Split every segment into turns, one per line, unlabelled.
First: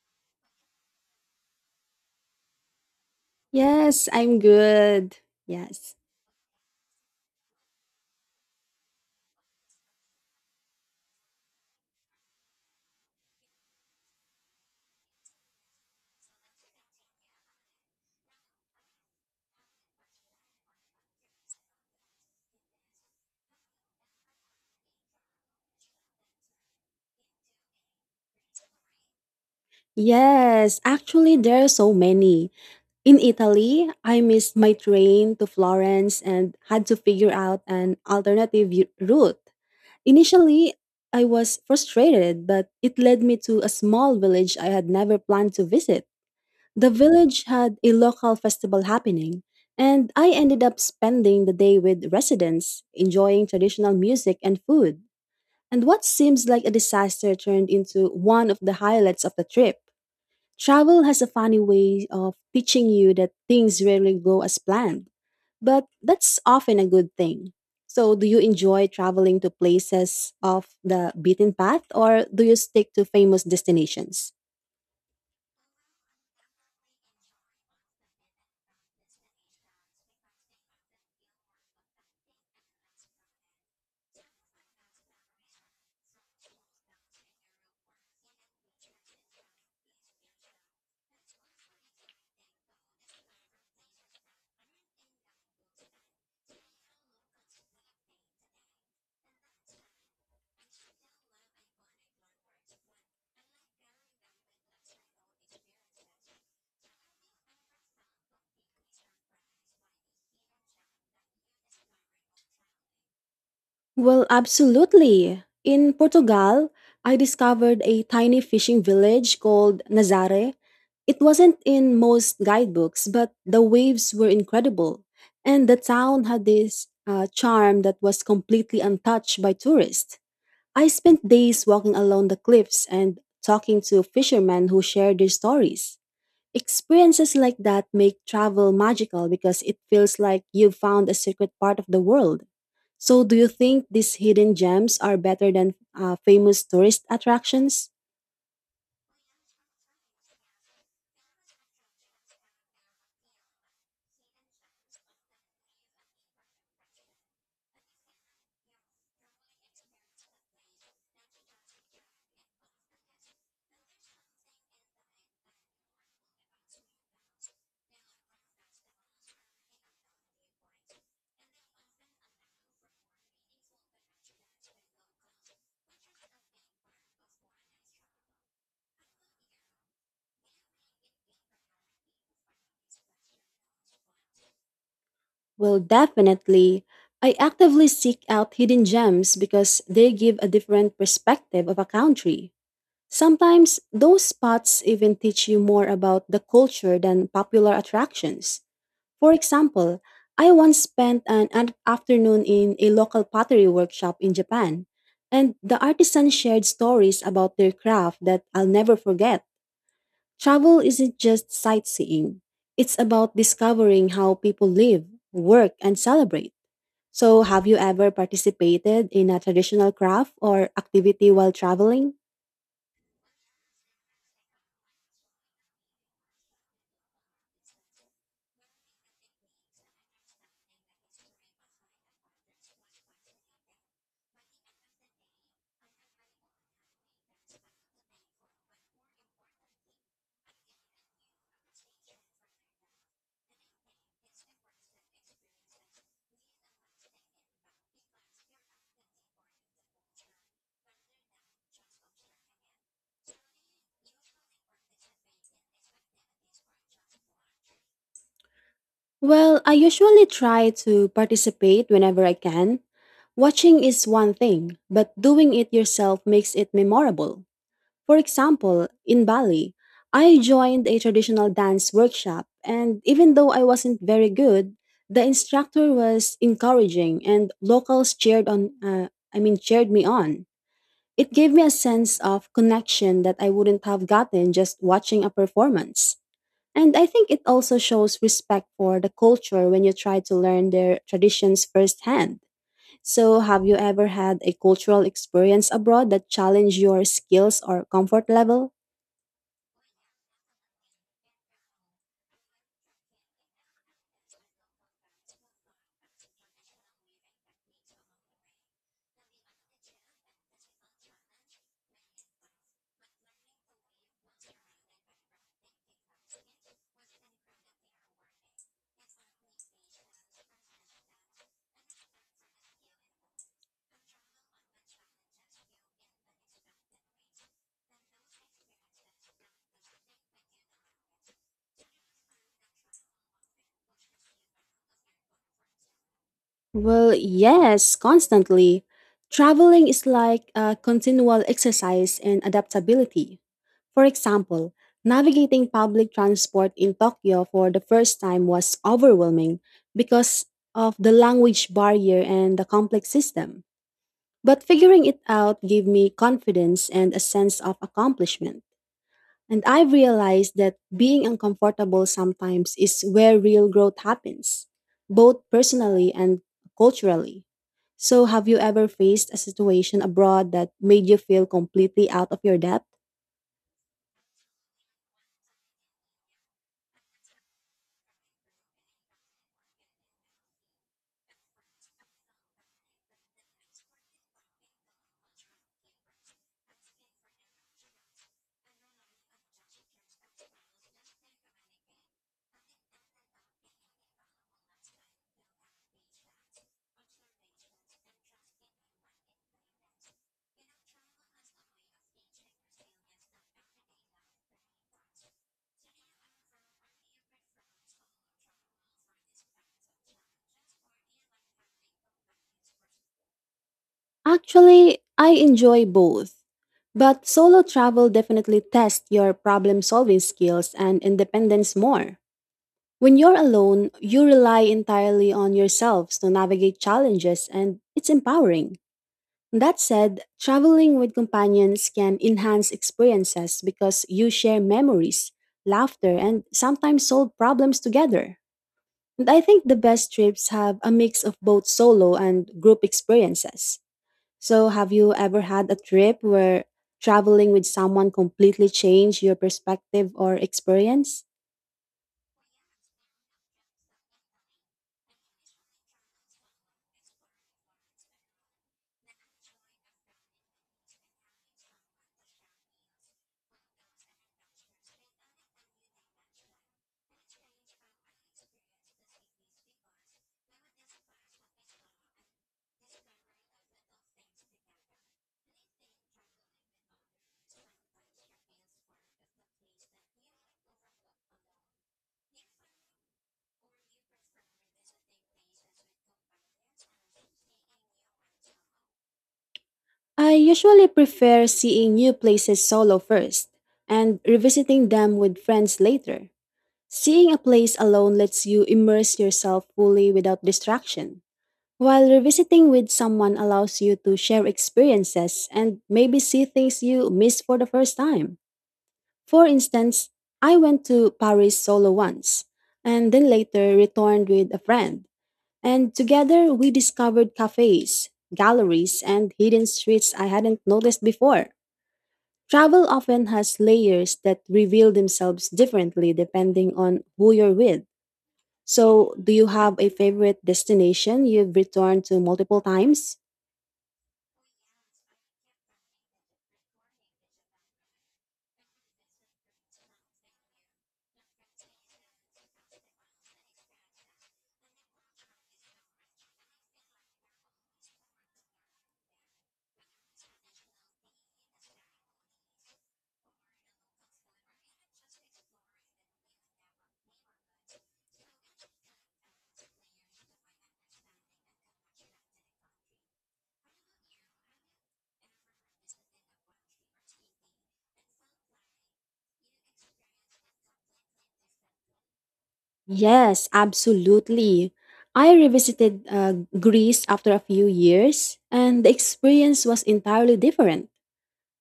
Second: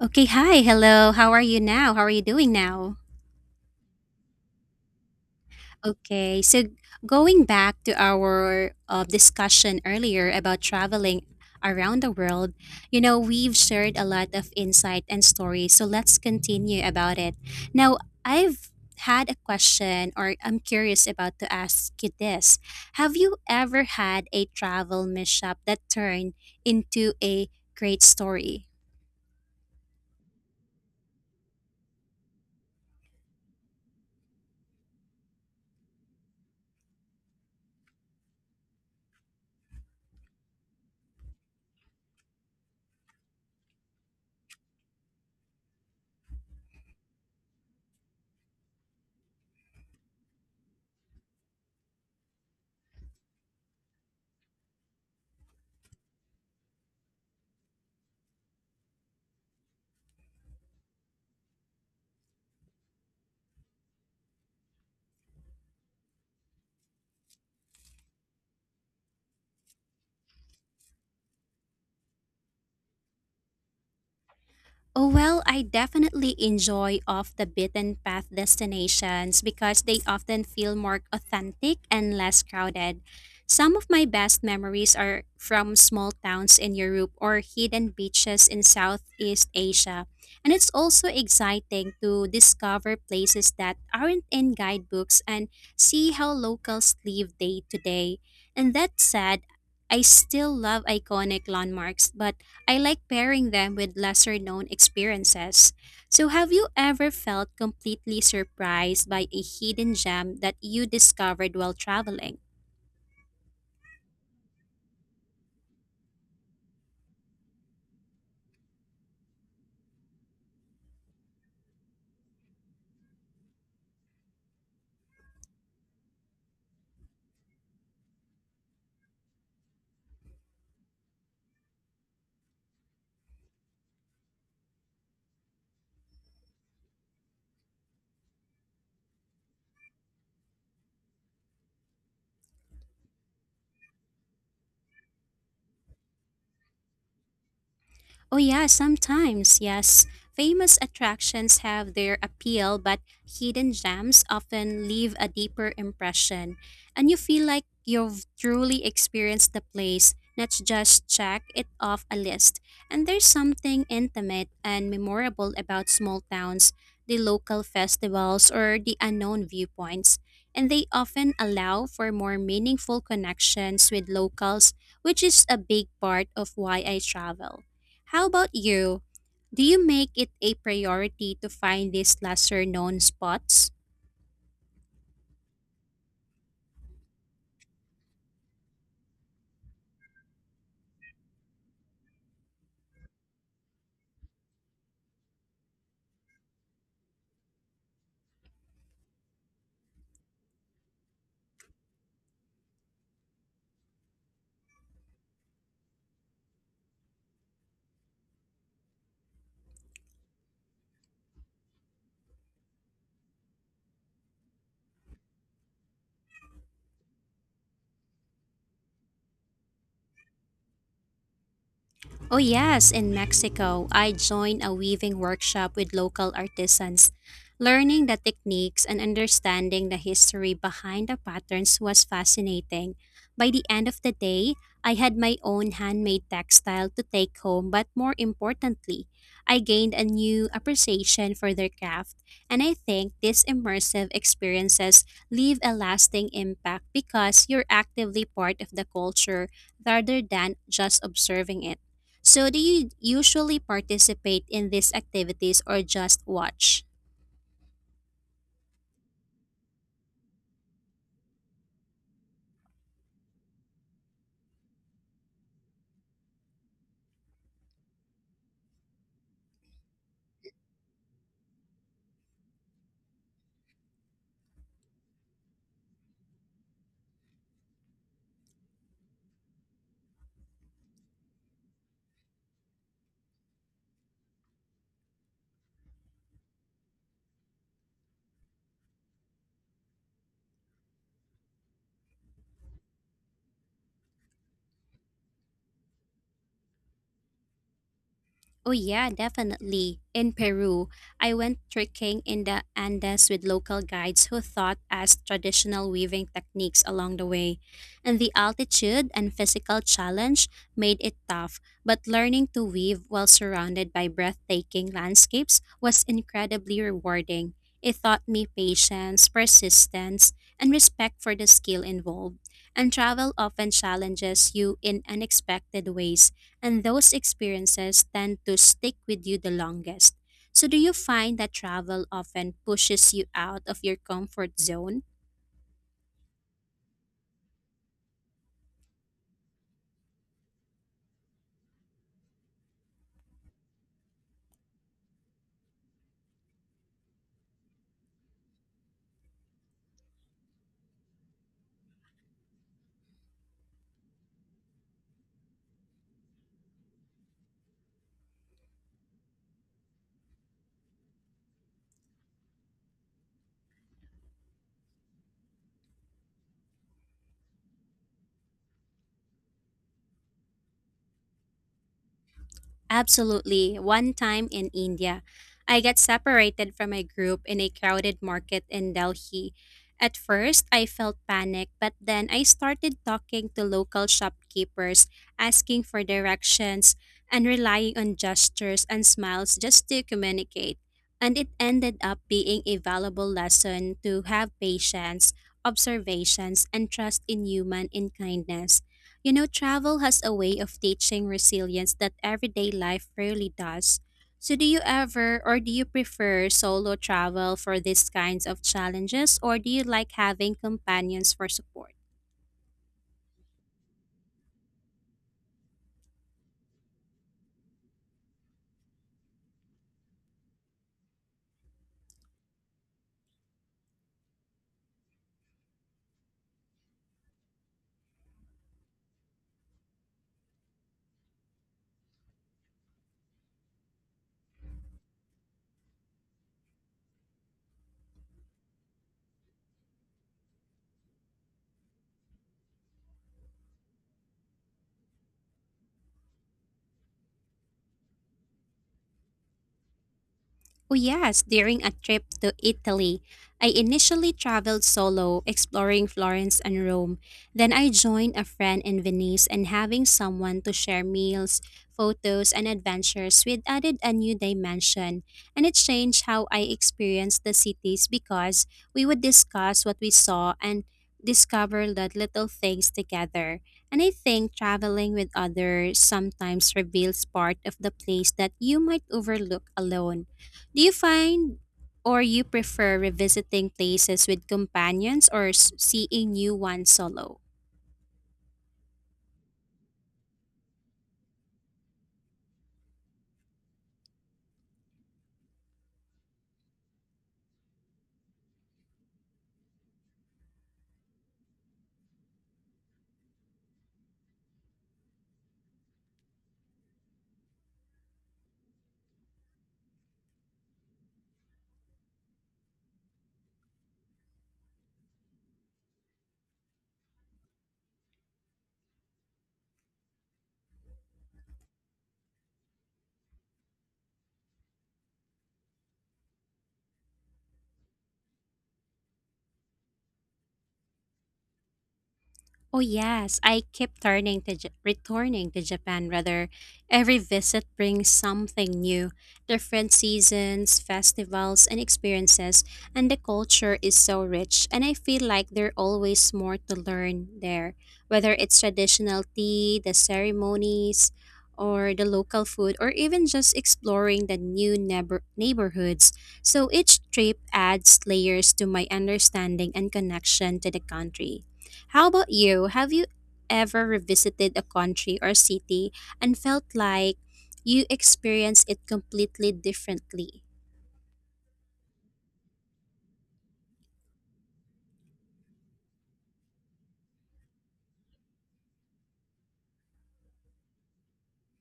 Okay, hi, hello. How are you now? How are you doing now?
Yes, I'm good. Yes.
Okay, so going back to our discussion earlier about traveling around the world, you know, we've shared a lot of insight and stories. So let's continue about it. Now, I've had a question or I'm curious about to ask you this. Have you ever had a travel mishap that turned into a great story?
Yes, actually, there are so many. In Italy, I missed my train to Florence and had to figure out an alternative route. Initially, I was frustrated, but it led me to a small village I had never planned to visit. The village had a local festival happening, and I ended up spending the day with residents, enjoying traditional music and food. And what seems like a disaster turned into one of the highlights of the trip. Travel has a funny way of teaching you that things rarely go as planned, but that's often a good thing. So, do you enjoy traveling to places off the beaten path or do you stick to famous destinations?
Oh, well, I definitely enjoy off the beaten path destinations because they often feel more authentic and less crowded. Some of my best memories are from small towns in Europe or hidden beaches in Southeast Asia. And it's also exciting to discover places that aren't in guidebooks and see how locals live day to day. And that said, I still love iconic landmarks, but I like pairing them with lesser known experiences. So, have you ever felt completely surprised by a hidden gem that you discovered while traveling?
Well, absolutely. In Portugal, I discovered a tiny fishing village called Nazare. It wasn't in most guidebooks, but the waves were incredible. And the town had this charm that was completely untouched by tourists. I spent days walking along the cliffs and talking to fishermen who shared their stories. Experiences like that make travel magical because it feels like you've found a secret part of the world. So, do you think these hidden gems are better than famous tourist attractions?
Oh, yeah, sometimes, yes. Famous attractions have their appeal, but hidden gems often leave a deeper impression. And you feel like you've truly experienced the place, not just check it off a list. And there's something intimate and memorable about small towns, the local festivals, or the unknown viewpoints. And they often allow for more meaningful connections with locals, which is a big part of why I travel. How about you? Do you make it a priority to find these lesser known spots?
Well, definitely. I actively seek out hidden gems because they give a different perspective of a country. Sometimes those spots even teach you more about the culture than popular attractions. For example, I once spent an afternoon in a local pottery workshop in Japan, and the artisans shared stories about their craft that I'll never forget. Travel isn't just sightseeing, it's about discovering how people live, work, and celebrate. So, have you ever participated in a traditional craft or activity while traveling?
Oh, yes, in Mexico, I joined a weaving workshop with local artisans. Learning the techniques and understanding the history behind the patterns was fascinating. By the end of the day, I had my own handmade textile to take home, but more importantly, I gained a new appreciation for their craft, and I think these immersive experiences leave a lasting impact because you're actively part of the culture rather than just observing it. So, do you usually participate in these activities or just watch?
Well, I usually try to participate whenever I can. Watching is one thing, but doing it yourself makes it memorable. For example, in Bali, I joined a traditional dance workshop, and even though I wasn't very good, the instructor was encouraging and locals cheered me on. It gave me a sense of connection that I wouldn't have gotten just watching a performance. And I think it also shows respect for the culture when you try to learn their traditions firsthand. So, have you ever had a cultural experience abroad that challenged your skills or comfort level?
Oh yeah, definitely. In Peru, I went trekking in the Andes with local guides who taught us traditional weaving techniques along the way. And the altitude and physical challenge made it tough, but learning to weave while surrounded by breathtaking landscapes was incredibly rewarding. It taught me patience, persistence, and respect for the skill involved. And travel often challenges you in unexpected ways and those experiences tend to stick with you the longest. So, do you find that travel often pushes you out of your comfort zone?
Well, yes, constantly. Traveling is like a continual exercise in adaptability. For example, navigating public transport in Tokyo for the first time was overwhelming because of the language barrier and the complex system. But figuring it out gave me confidence and a sense of accomplishment. And I've realized that being uncomfortable sometimes is where real growth happens, both personally and culturally. So, have you ever faced a situation abroad that made you feel completely out of your depth?
Absolutely. One time in India, I got separated from my group in a crowded market in Delhi. At first, I felt panic, but then I started talking to local shopkeepers, asking for directions, and relying on gestures and smiles just to communicate. And it ended up being a valuable lesson to have patience, observations, and trust in human in kindness. You know, travel has a way of teaching resilience that everyday life rarely does. So, do you ever or do you prefer solo travel for these kinds of challenges, or do you like having companions for support?
Actually, I enjoy both. But solo travel definitely tests your problem solving skills and independence more. When you're alone, you rely entirely on yourselves to navigate challenges, and it's empowering. That said, traveling with companions can enhance experiences because you share memories, laughter, and sometimes solve problems together. And I think the best trips have a mix of both solo and group experiences. So, have you ever had a trip where traveling with someone completely changed your perspective or
Oh,
experience?
yes, during a trip to Italy. I initially traveled solo, exploring Florence and Rome. Then I joined a friend in Venice, and having someone to share meals, photos, and adventures with added a new dimension. And it changed how I experienced the cities because we would discuss what we saw and discover the little things together. And I think traveling with others sometimes reveals part of the place that you might overlook alone. Do you find or you prefer revisiting places with companions or seeing new ones solo?
I usually prefer seeing new places solo first and revisiting them with friends later. Seeing a place alone lets you immerse yourself fully without distraction, while revisiting with someone allows you to share experiences and maybe see things you missed for the first time. For instance, I went to Paris solo once and then later returned with a friend. And together we discovered cafes, galleries, and hidden streets I hadn't noticed before. Travel often has layers that reveal themselves differently depending on who you're with. So, do you have a favorite destination you've returned to multiple
Oh
times?
yes, I keep turning to returning to Japan rather. Every visit brings something new, different seasons, festivals, and experiences, and the culture is so rich and I feel like there's always more to learn there, whether it's traditional tea, the ceremonies, or the local food or even just exploring the new neighborhoods. So each trip adds layers to my understanding and connection to the country. How about you? Have you ever revisited a country or city and felt like you experienced it completely differently?
Yes, absolutely. I revisited Greece after a few years, and the experience was entirely different.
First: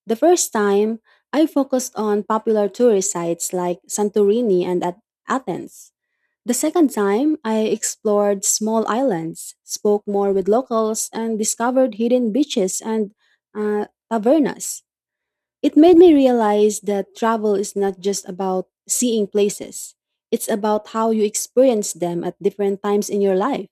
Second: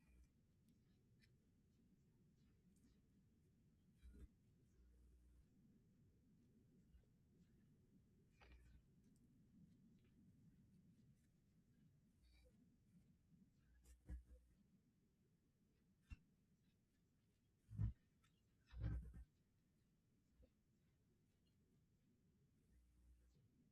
The first time, I focused on popular tourist sites like Santorini and at Athens. The second time, I explored small islands, spoke more with locals, and discovered hidden beaches and uh, tavernas. It made me realize that travel is not just about seeing places, it's about how you experience them at different times in your life.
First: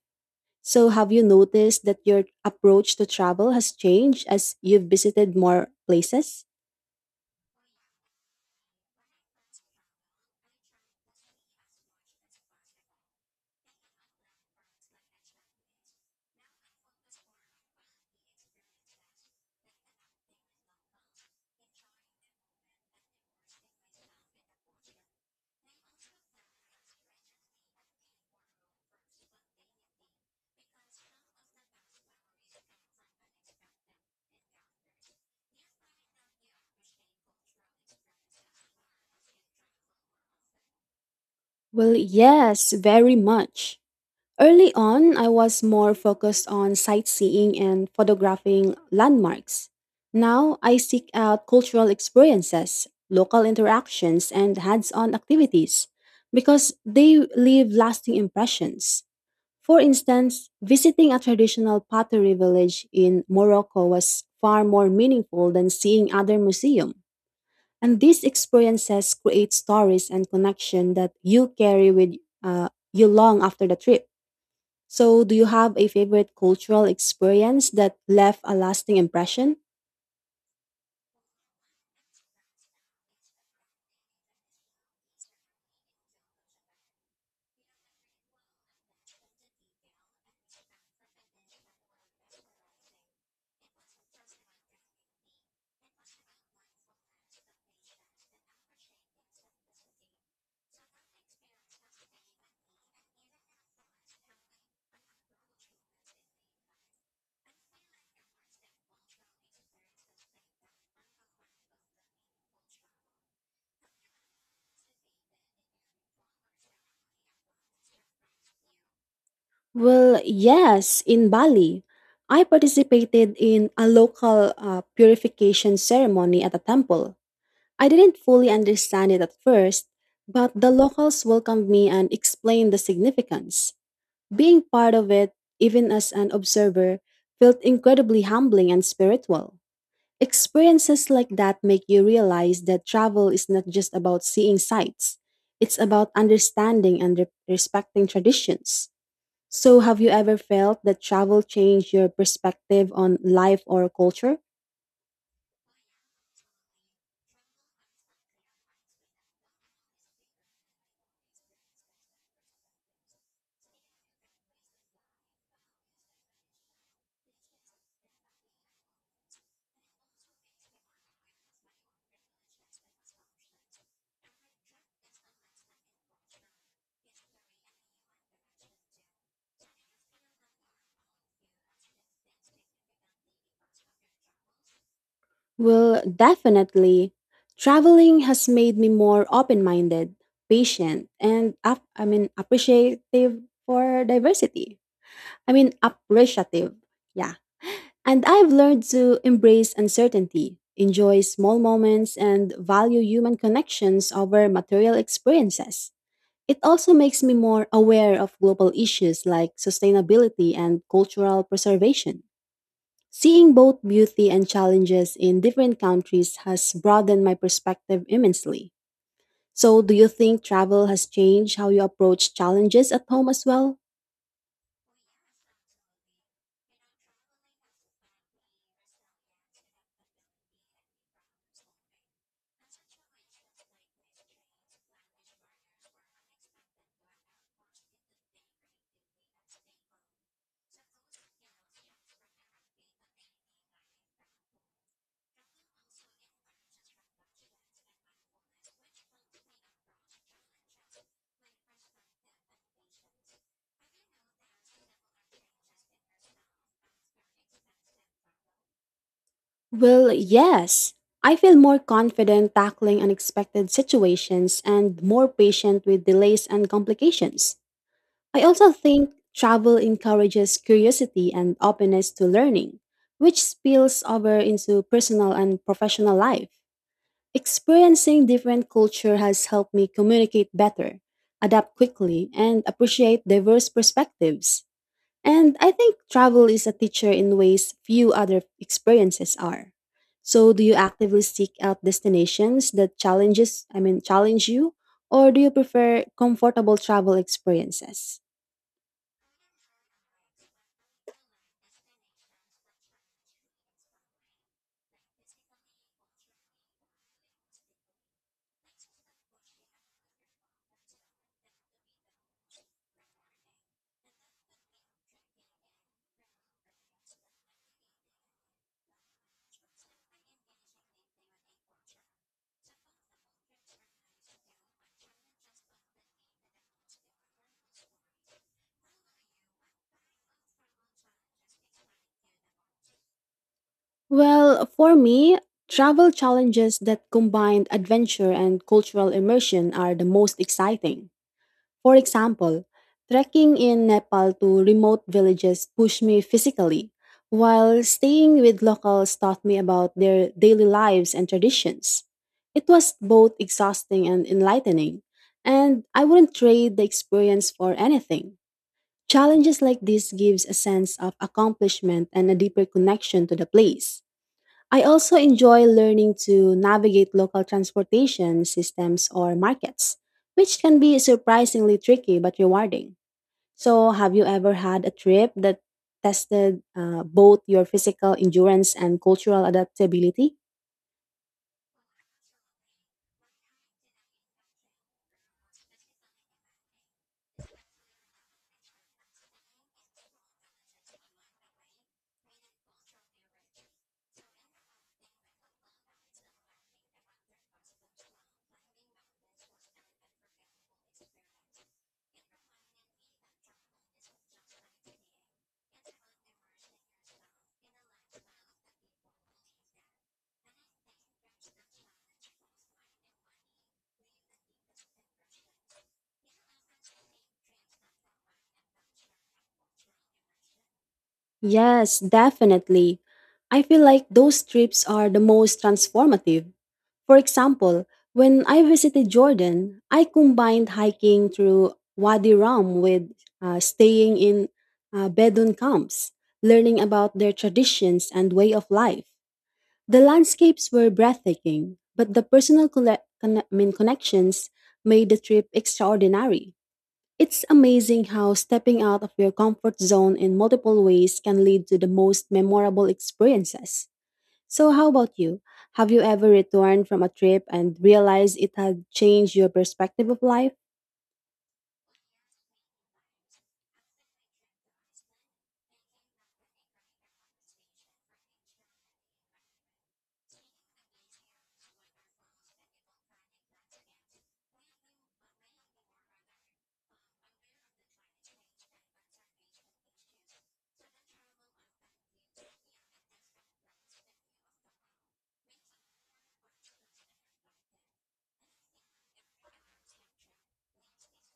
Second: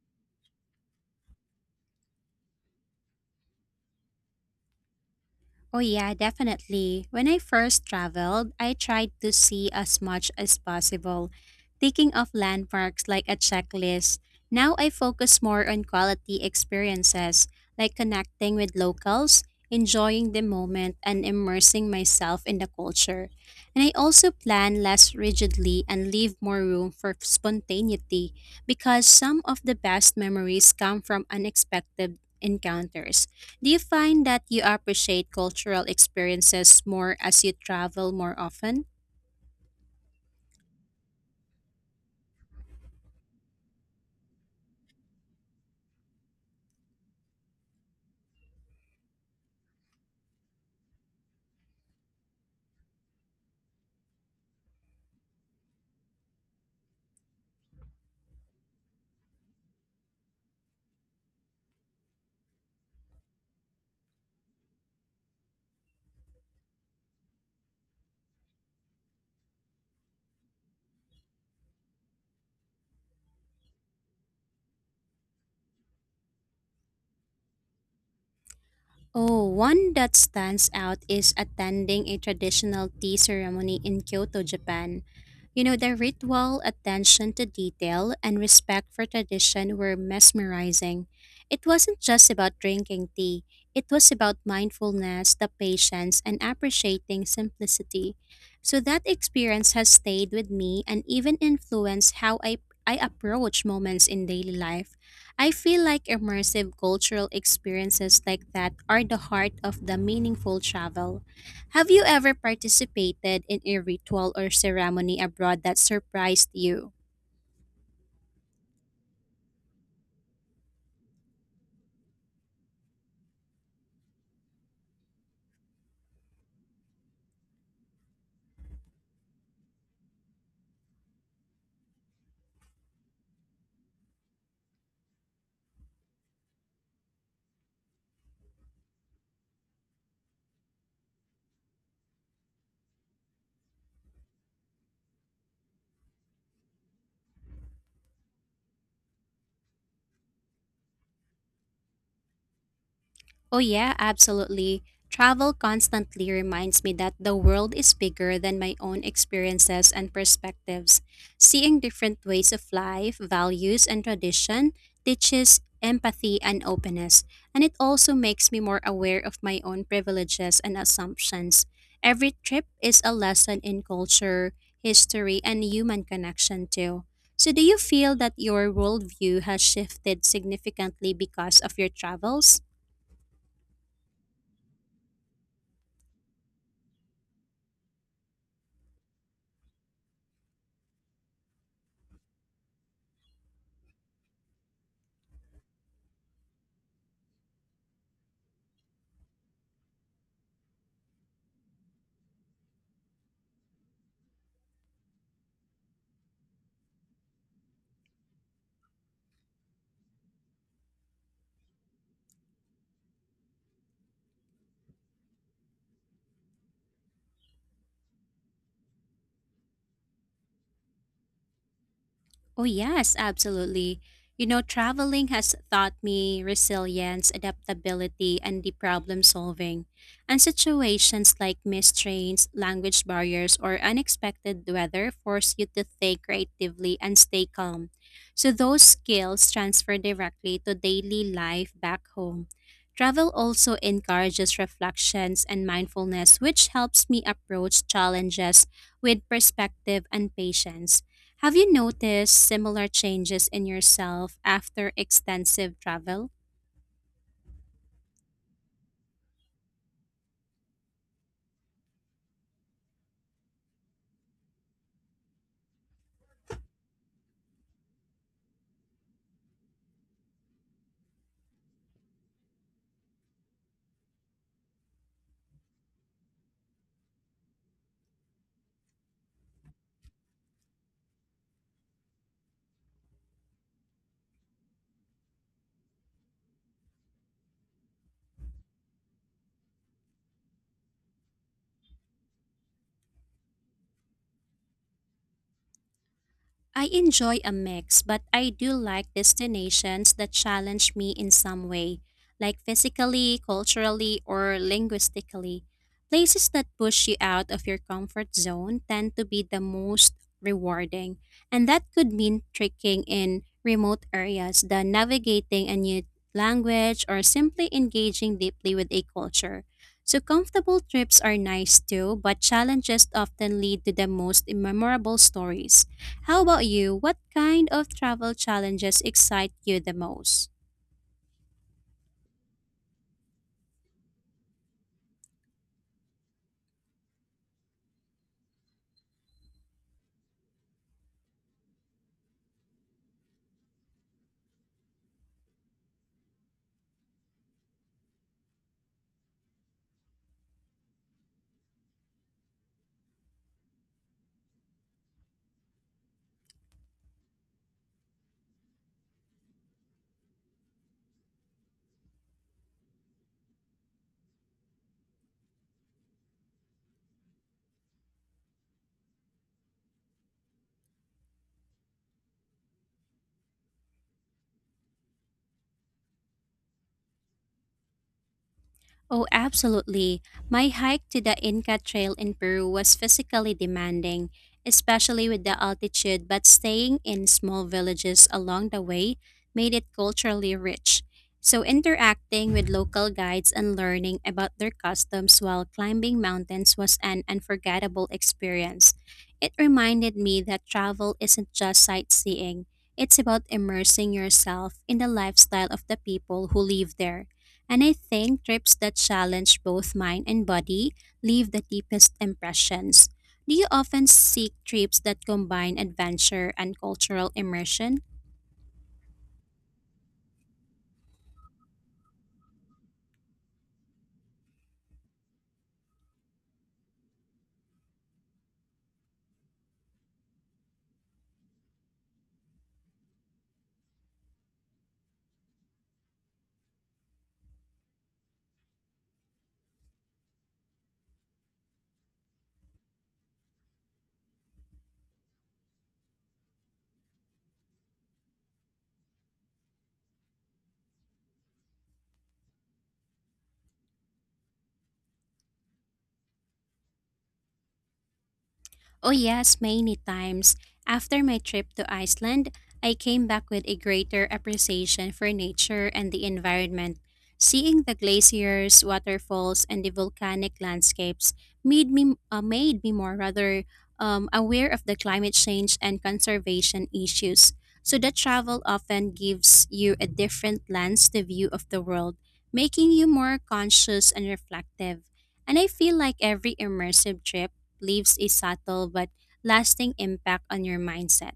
So, have you noticed that your approach to travel has changed as you've visited more
Oh, yeah,
places?
definitely. When I first traveled, I tried to see as much as possible, taking off landmarks like a checklist. Now I focus more on quality experiences, like connecting with locals, enjoying the moment, and immersing myself in the culture. And I also plan less rigidly and leave more room for spontaneity because some of the best memories come from unexpected encounters. Do you find that you appreciate cultural experiences more as you travel more often?
Well, yes, very much. Early on, I was more focused on sightseeing and photographing landmarks. Now, I seek out cultural experiences, local interactions, and hands on activities because they leave lasting impressions. For instance, visiting a traditional pottery village in Morocco was far more meaningful than seeing other museum. And these experiences create stories and connection that you carry with you long after the trip. So, do you have a favorite cultural experience that left a lasting
Oh,
impression?
one that stands out is attending a traditional tea ceremony in Kyoto, Japan. You know, the ritual, attention to detail, and respect for tradition were mesmerizing. It wasn't just about drinking tea, it was about mindfulness, the patience, and appreciating simplicity. So that experience has stayed with me and even influenced how I approach moments in daily life. I feel like immersive cultural experiences like that are the heart of the meaningful travel. Have you ever participated in a ritual or ceremony abroad that surprised you?
Well, yes, in Bali, I participated in a local purification ceremony at a temple. I didn't fully understand it at first, but the locals welcomed me and explained the significance. Being part of it, even as an observer, felt incredibly humbling and spiritual. Experiences like that make you realize that travel is not just about seeing sights, it's about understanding and respecting traditions. So, have you ever felt that travel changed your perspective on
Oh,
life or
yeah,
culture?
absolutely. Travel constantly reminds me that the world is bigger than my own experiences and perspectives. Seeing different ways of life, values, and tradition teaches empathy and openness, and it also makes me more aware of my own privileges and assumptions. Every trip is a lesson in culture, history, and human connection, too. So, do you feel that your worldview has shifted significantly because of your travels?
Well, definitely. Traveling has made me more open minded, patient, and appreciative for diversity. I mean, appreciative. Yeah. And I've learned to embrace uncertainty, enjoy small moments, and value human connections over material experiences. It also makes me more aware of global issues like sustainability and cultural preservation. Seeing both beauty and challenges in different countries has broadened my perspective immensely. So, do you think travel has changed how you approach
Oh,
challenges at
yes,
home as well?
absolutely. You know, traveling has taught me resilience, adaptability, and the problem solving. And situations like mistrains, language barriers, or unexpected weather force you to think creatively and stay calm. So, those skills transfer directly to daily life back home. Travel also encourages reflections and mindfulness, which helps me approach challenges with perspective and patience. Have you noticed similar changes in yourself after extensive travel?
Well, yes. I feel more confident tackling unexpected situations and more patient with delays and complications. I also think travel encourages curiosity and openness to learning, which spills over into personal and professional life. Experiencing different culture has helped me communicate better, adapt quickly, and appreciate diverse perspectives. And I think travel is a teacher in ways few other experiences are. So do you actively seek out destinations that challenges, I mean challenge you or do you prefer comfortable
I
travel
enjoy a mix,
experiences?
but I do like destinations that challenge me in some way, like physically, culturally, or linguistically. Places that push you out of your comfort zone tend to be the most rewarding, and that could mean trekking in remote areas, the navigating a new language, or simply engaging deeply with a culture. So comfortable trips are nice too, but challenges often lead to the most memorable stories. How about you? What kind of travel challenges excite you the most?
Well, for me, travel challenges that combine adventure and cultural immersion are the most exciting. For example, trekking in Nepal to remote villages pushed me physically, while staying with locals taught me about their daily lives and traditions. It was both exhausting and enlightening, and I wouldn't trade the experience for anything. Challenges like this gives a sense of accomplishment and a deeper connection to the place. I also enjoy learning to navigate local transportation systems or markets, which can be surprisingly tricky but rewarding. So, have you ever had a trip that tested both your physical endurance and
Oh,
cultural
absolutely.
adaptability?
My hike to the Inca Trail in Peru was physically demanding, especially with the altitude, but staying in small villages along the way made it culturally rich. So, interacting with local guides and learning about their customs while climbing mountains was an unforgettable experience. It reminded me that travel isn't just sightseeing, it's about immersing yourself in the lifestyle of the people who live there. And I think trips that challenge both mind and body leave the deepest impressions. Do you often seek trips that combine adventure and cultural immersion?
Yes, definitely. I feel like those trips are the most transformative. For example, when I visited Jordan, I combined hiking through Wadi Rum with staying in Bedouin camps, learning about their traditions and way of life. The landscapes were breathtaking, but the personal connections made the trip extraordinary. It's amazing how stepping out of your comfort zone in multiple ways can lead to the most memorable experiences. So, how about you? Have you ever returned from a trip and realized it had
Oh,
changed your
yes, many
perspective of life?
times. After my trip to Iceland, I came back with a greater appreciation for nature and the environment. Seeing the glaciers, waterfalls, and the volcanic landscapes made me more rather aware of the climate change and conservation issues. So that travel often gives you a different lens to view of the world, making you more conscious and reflective. And I feel like every immersive trip leaves a subtle but lasting impact on your mindset.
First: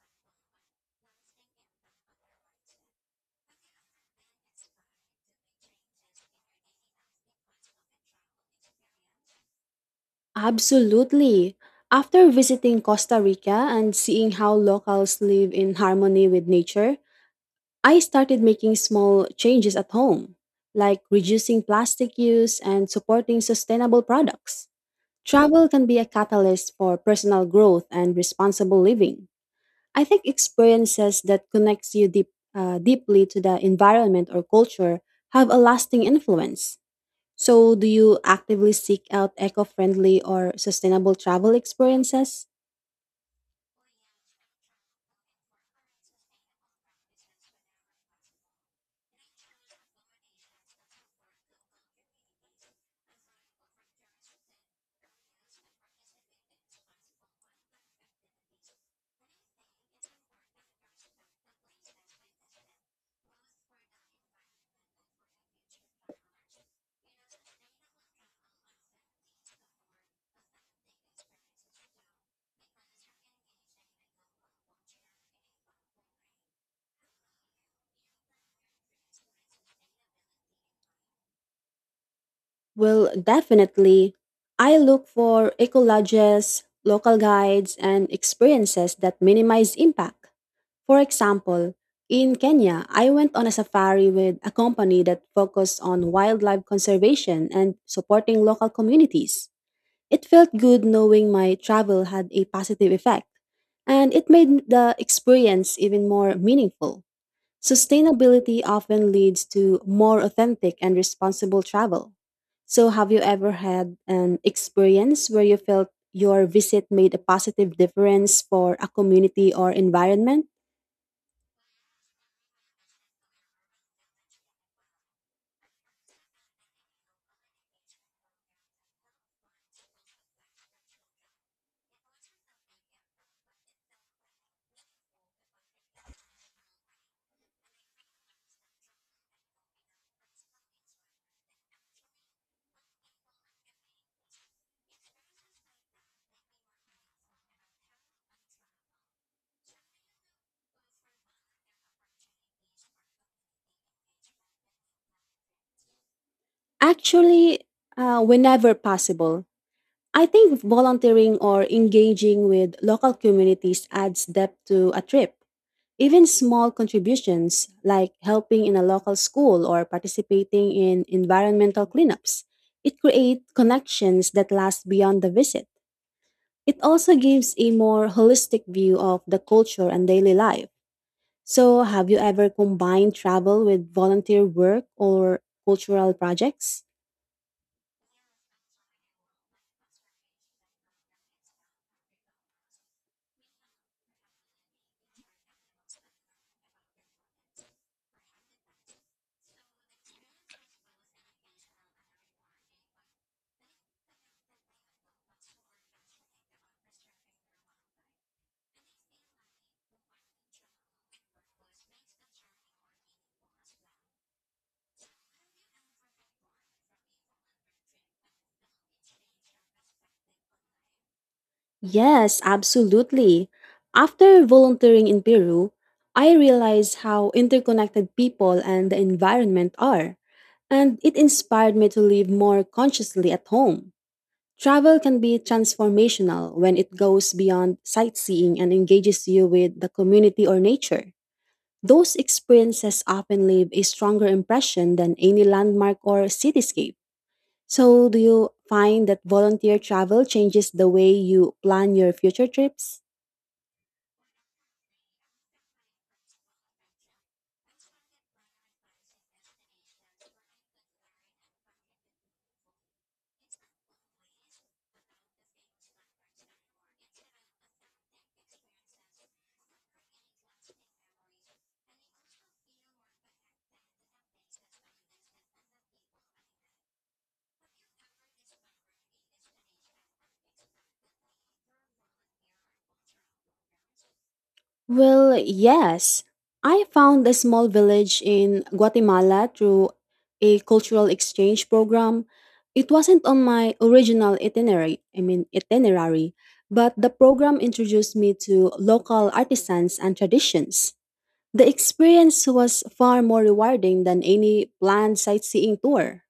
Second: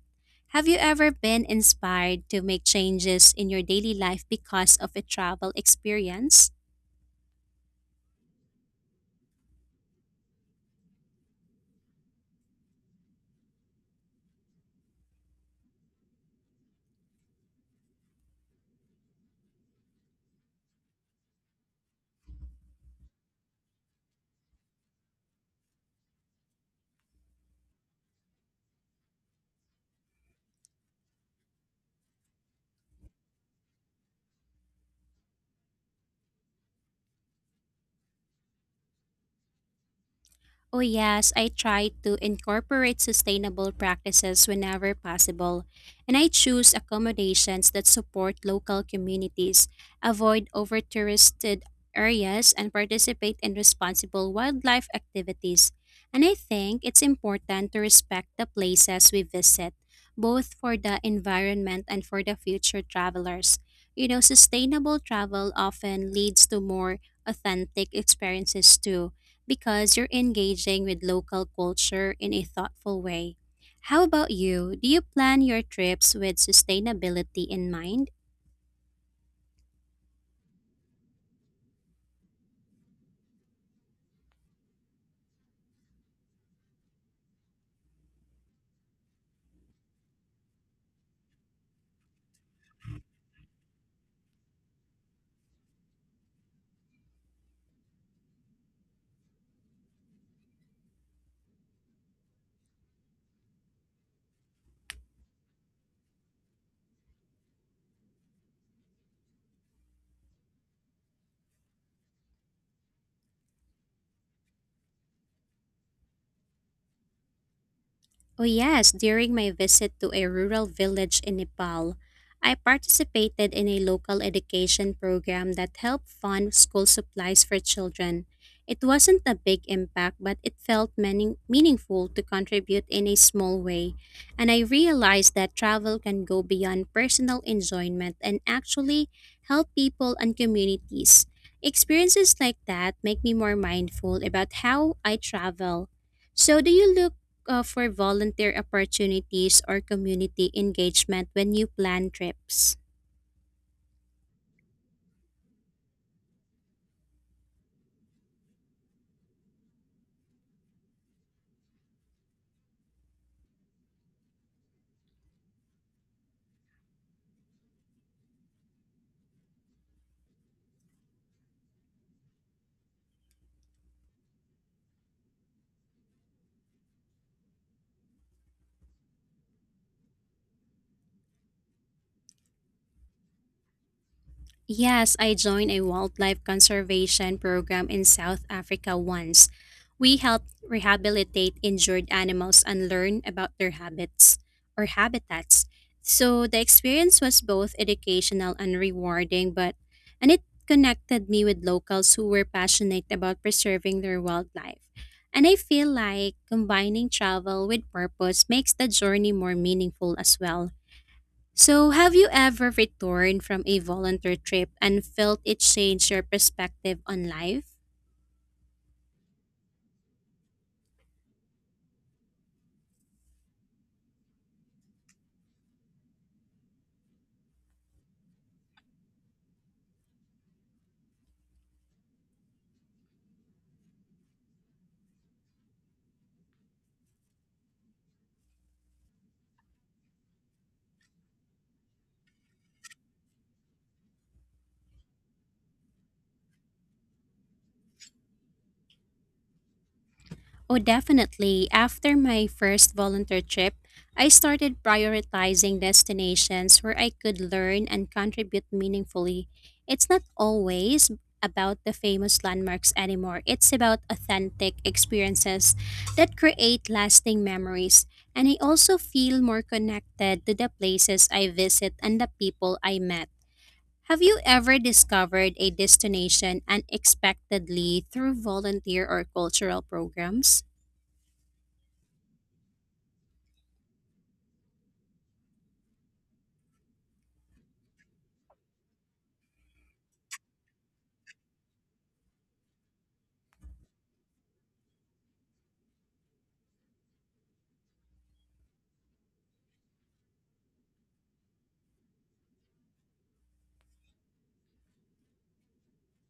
Have you ever been inspired to make changes in your daily life because of a travel experience?
Absolutely. After visiting Costa Rica and seeing how locals live in harmony with nature, I started making small changes at home, like reducing plastic use and supporting sustainable products. Travel can be a catalyst for personal growth and responsible living. I think experiences that connects you deeply to the environment or culture have a lasting influence. So, do you actively seek out eco-friendly or
Oh,
sustainable
yes, I
travel
try to
experiences?
incorporate sustainable practices whenever possible, and I choose accommodations that support local communities, avoid over touristed areas, and participate in responsible wildlife activities. And I think it's important to respect the places we visit, both for the environment and for the future travelers. You know, sustainable travel often leads to more authentic experiences too because you're engaging with local culture in a thoughtful way. How about you? Do you plan your trips with sustainability in mind?
Well, definitely. I look for eco lodges, local guides, and experiences that minimize impact. For example, in Kenya, I went on a safari with a company that focused on wildlife conservation and supporting local communities. It felt good knowing my travel had a positive effect, and it made the experience even more meaningful. Sustainability often leads to more authentic and responsible travel. So, have you ever had an experience where you felt your visit made a positive difference
Oh,
for a
yes, during my
community or
visit to a
environment?
rural village in Nepal, I participated in a local education program that helped fund school supplies for children. It wasn't a big impact, but it felt meaningful to contribute in a small way. And I realized that travel can go beyond personal enjoyment and actually help people and communities. Experiences like that make me more mindful about how I travel. So, do you look for volunteer opportunities or community engagement when you plan trips?
Actually, whenever possible. I think volunteering or engaging with local communities adds depth to a trip. Even small contributions, like helping in a local school or participating in environmental cleanups, it creates connections that last beyond the visit. It also gives a more holistic view of the culture and daily life. So, have you ever combined travel with volunteer work
Yes, I
or
joined a
cultural
wildlife
projects?
conservation program in South Africa once. We helped rehabilitate injured animals and learn about their habits or habitats. So the experience was both educational and rewarding, but and it connected me with locals who were passionate about preserving their wildlife. And I feel like combining travel with purpose makes the journey more meaningful as well. So, have you ever returned from a volunteer trip and felt it change your perspective on life?
Yes, absolutely. After volunteering in Peru, I realized how interconnected people and the environment are, and it inspired me to live more consciously at home. Travel can be transformational when it goes beyond sightseeing and engages you with the community or nature. Those experiences often leave a stronger impression than any landmark or cityscape. So, do you find that volunteer travel changes
Oh,
the way you
definitely.
plan your
After
future
my first
trips?
volunteer trip, I started prioritizing destinations where I could learn and contribute meaningfully. It's not always about the famous landmarks anymore, it's about authentic experiences that create lasting memories. And I also feel more connected to the places I visit and the people I met. Have you ever discovered a destination unexpectedly through volunteer or cultural programs?
Well, yes. I found a small village in Guatemala through a cultural exchange program. It wasn't on my original itinerary, I mean itinerary, but the program introduced me to local artisans and traditions. The experience was far more rewarding than any planned sightseeing tour.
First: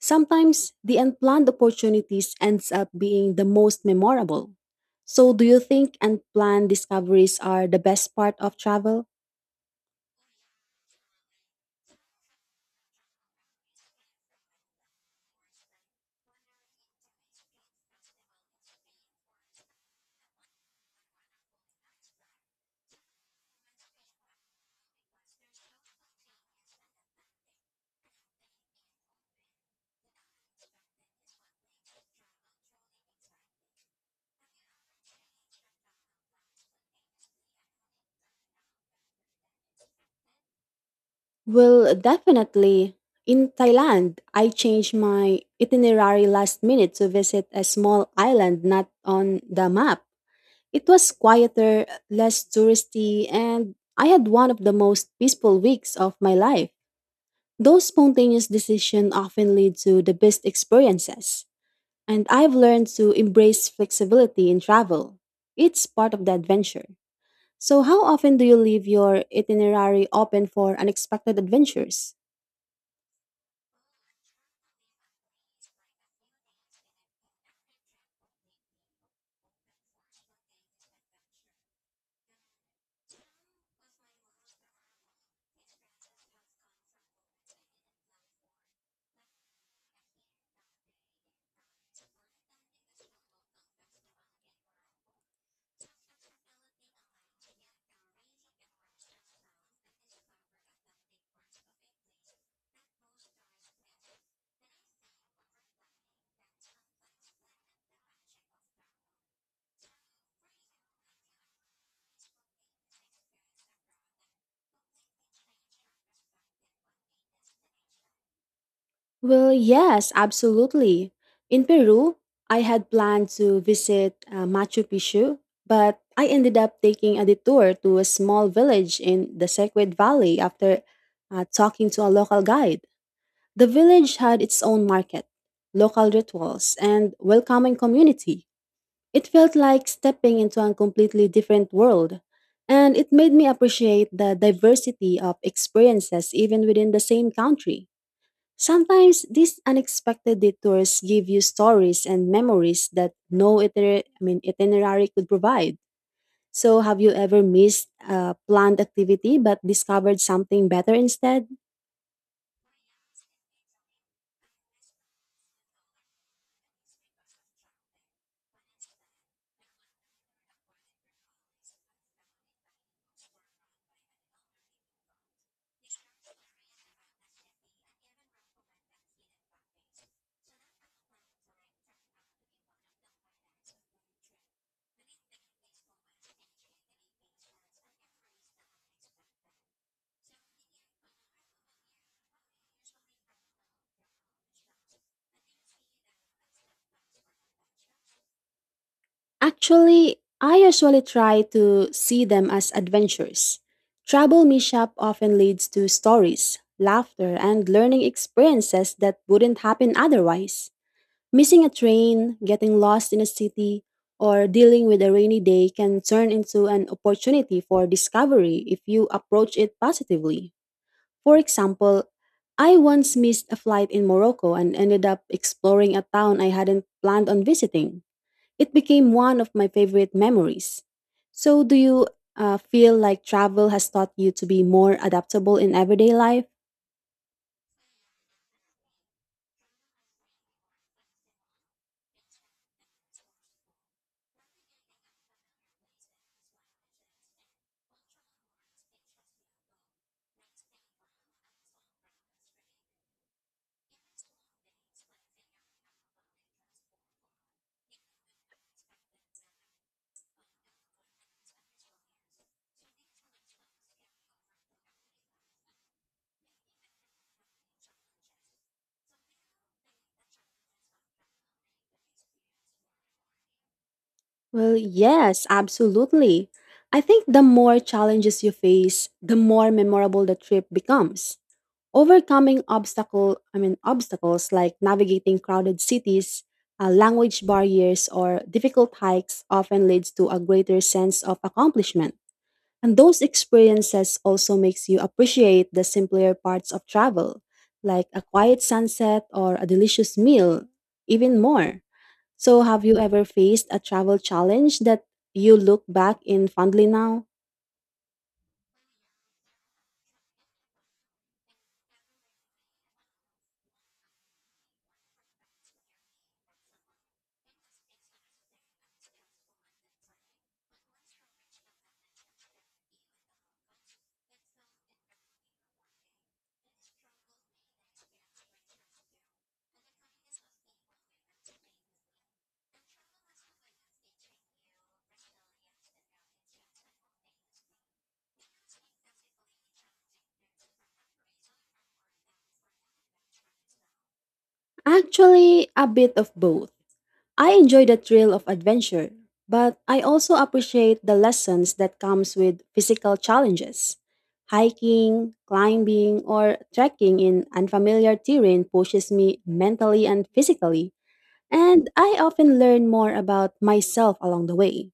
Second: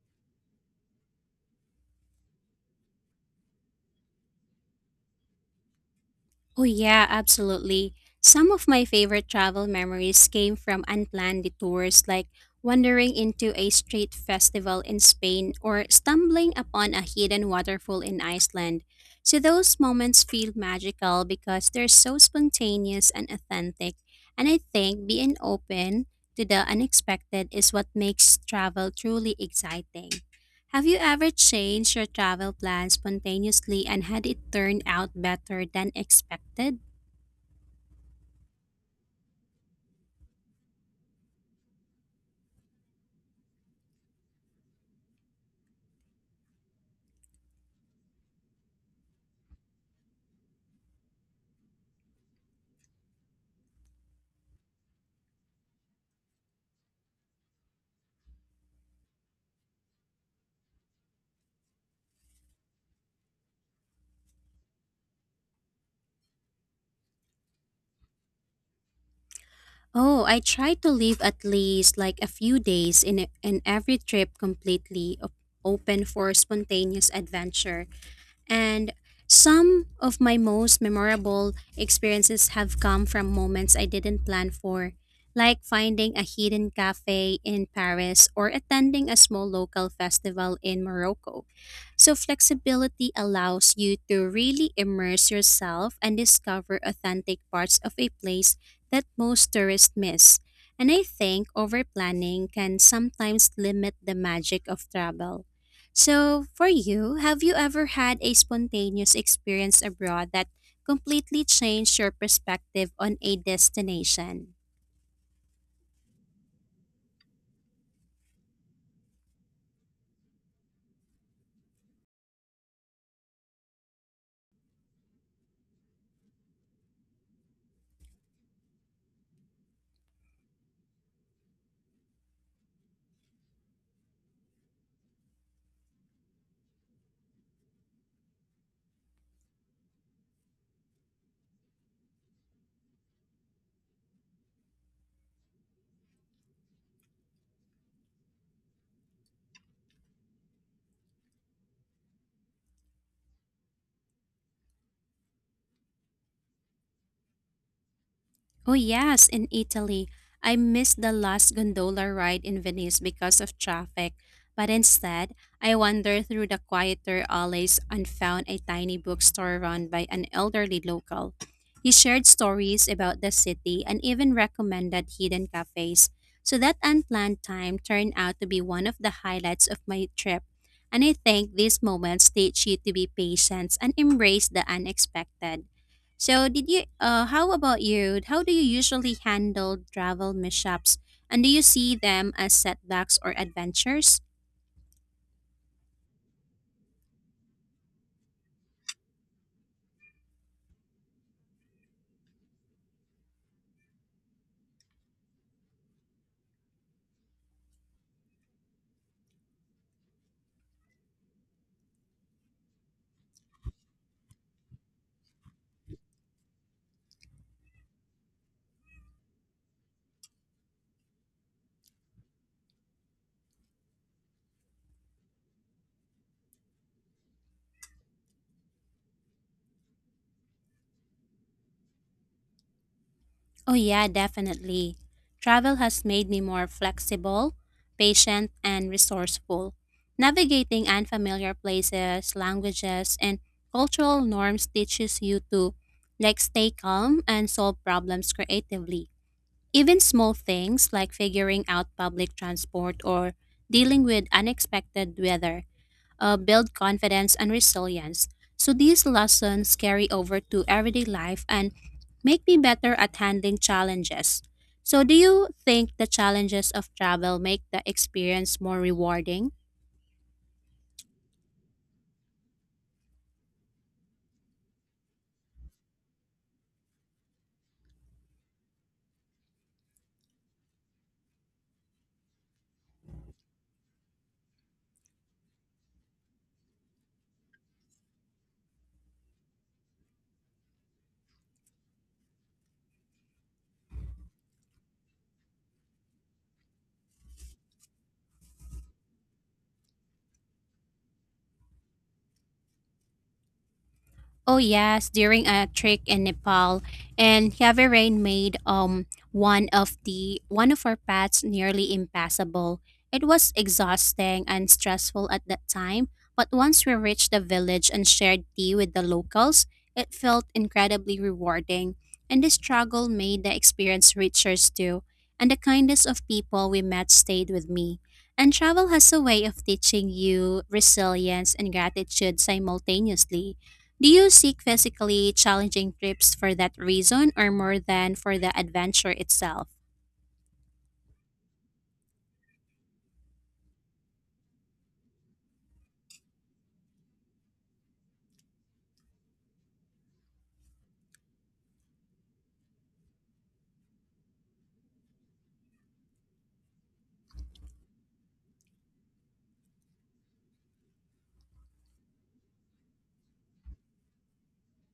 Sometimes the unplanned opportunities ends up being the most memorable. So, do you think
Oh,
unplanned
yeah,
discoveries are the
absolutely.
best part
Some
of
of my
travel?
favorite travel memories came from unplanned detours, like wandering into a street festival in Spain or stumbling upon a hidden waterfall in Iceland. So those moments feel magical because they're so spontaneous and authentic. And I think being open to the unexpected is what makes travel truly exciting. Have you ever changed your travel plan spontaneously and had it turn out better than expected?
Well, definitely. In Thailand, I changed my itinerary last minute to visit a small island not on the map. It was quieter, less touristy, and I had one of the most peaceful weeks of my life. Those spontaneous decisions often lead to the best experiences. And I've learned to embrace flexibility in travel. It's part of the adventure. So, how often do you leave your itinerary
Oh, I
open
try
for
to leave
unexpected
at least
adventures?
like a few days in every trip completely open for spontaneous adventure. And some of my most memorable experiences have come from moments I didn't plan for, like finding a hidden cafe in Paris or attending a small local festival in Morocco. So flexibility allows you to really immerse yourself and discover authentic parts of a place that most tourists miss. And I think over planning can sometimes limit the magic of travel. So, for you, have you ever had a spontaneous experience abroad that completely changed your perspective on a destination?
Well, yes, absolutely. In Peru, I had planned to visit Machu Picchu, but I ended up taking a detour to a small village in the Sacred Valley after talking to a local guide. The village had its own market, local rituals, and welcoming community. It felt like stepping into a completely different world, and it made me appreciate the diversity of experiences even within the same country. Sometimes these unexpected detours give you stories and memories that no itinerary could provide. So, have you ever missed a
Oh,
planned
yes,
activity
in
but
Italy.
discovered
I
something better
missed the
instead?
last gondola ride in Venice because of traffic, but instead, I wandered through the quieter alleys and found a tiny bookstore run by an elderly local. He shared stories about the city and even recommended hidden cafes. So that unplanned time turned out to be one of the highlights of my trip. And I think these moments teach you to be patient and embrace the unexpected. So, did you? How about you? How do you usually handle travel mishaps, and do you see them as setbacks or adventures?
Actually, I usually try to see them as adventures. Travel mishap often leads to stories, laughter, and learning experiences that wouldn't happen otherwise. Missing a train, getting lost in a city, or dealing with a rainy day can turn into an opportunity for discovery if you approach it positively. For example, I once missed a flight in Morocco and ended up exploring a town I hadn't planned on visiting. It became one of my favorite memories. So, do you feel like travel
Oh
has
yeah,
taught you to be
definitely.
more adaptable in
Travel has
everyday
made me
life?
more flexible, patient, and resourceful. Navigating unfamiliar places, languages, and cultural norms teaches you to like stay calm and solve problems creatively. Even small things like figuring out public transport or dealing with unexpected weather build confidence and resilience. So these lessons carry over to everyday life and make me better at handling challenges. So, do you think the challenges of travel make the experience more rewarding?
Well, yes, absolutely. I think the more challenges you face, the more memorable the trip becomes. Overcoming obstacles like navigating crowded cities, language barriers, or difficult hikes often leads to a greater sense of accomplishment. And those experiences also makes you appreciate the simpler parts of travel, like a quiet sunset or a delicious meal, even more. So, have you ever faced a travel
Oh
challenge that
yes, during
you
a
look
trek
back
in
in
Nepal,
fondly now?
and heavy rain made one of our paths nearly impassable. It was exhausting and stressful at that time, but once we reached the village and shared tea with the locals, it felt incredibly rewarding. And this struggle made the experience richer too, and the kindness of people we met stayed with me. And travel has a way of teaching you resilience and gratitude simultaneously. Do you seek physically challenging trips for that reason or more than for the adventure itself?
Actually, a bit of both. I enjoy the thrill of adventure, but I also appreciate the lessons that comes with physical challenges. Hiking, climbing, or trekking in unfamiliar terrain pushes me mentally and physically, and I often learn more about myself along the way.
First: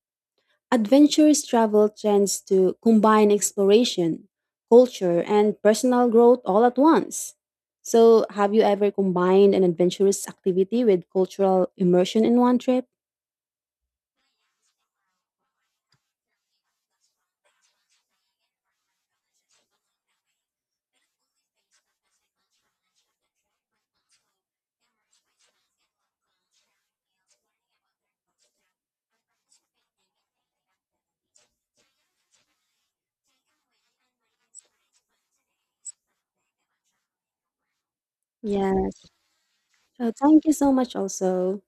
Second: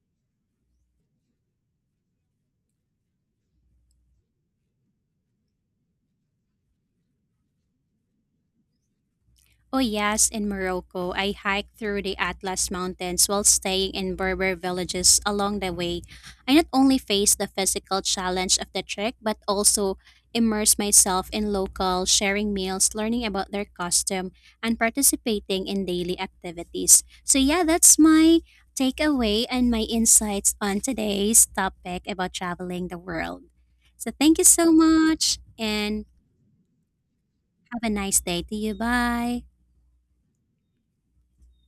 Adventurous travel tends to combine exploration, culture, and personal growth all at once. So, have you ever combined an
Oh
adventurous
yes, in
activity with
Morocco, I
cultural
hiked through the
immersion in one
Atlas
trip?
Mountains while staying in Berber villages along the way. I not only faced the physical challenge of the trek, but also immersed myself in local, sharing meals, learning about their custom, and participating in daily activities. So yeah, that's my takeaway and my insights on today's topic about traveling the world. So thank you so much and have a nice day to you.
Yes.
Bye.
So thank you so much also.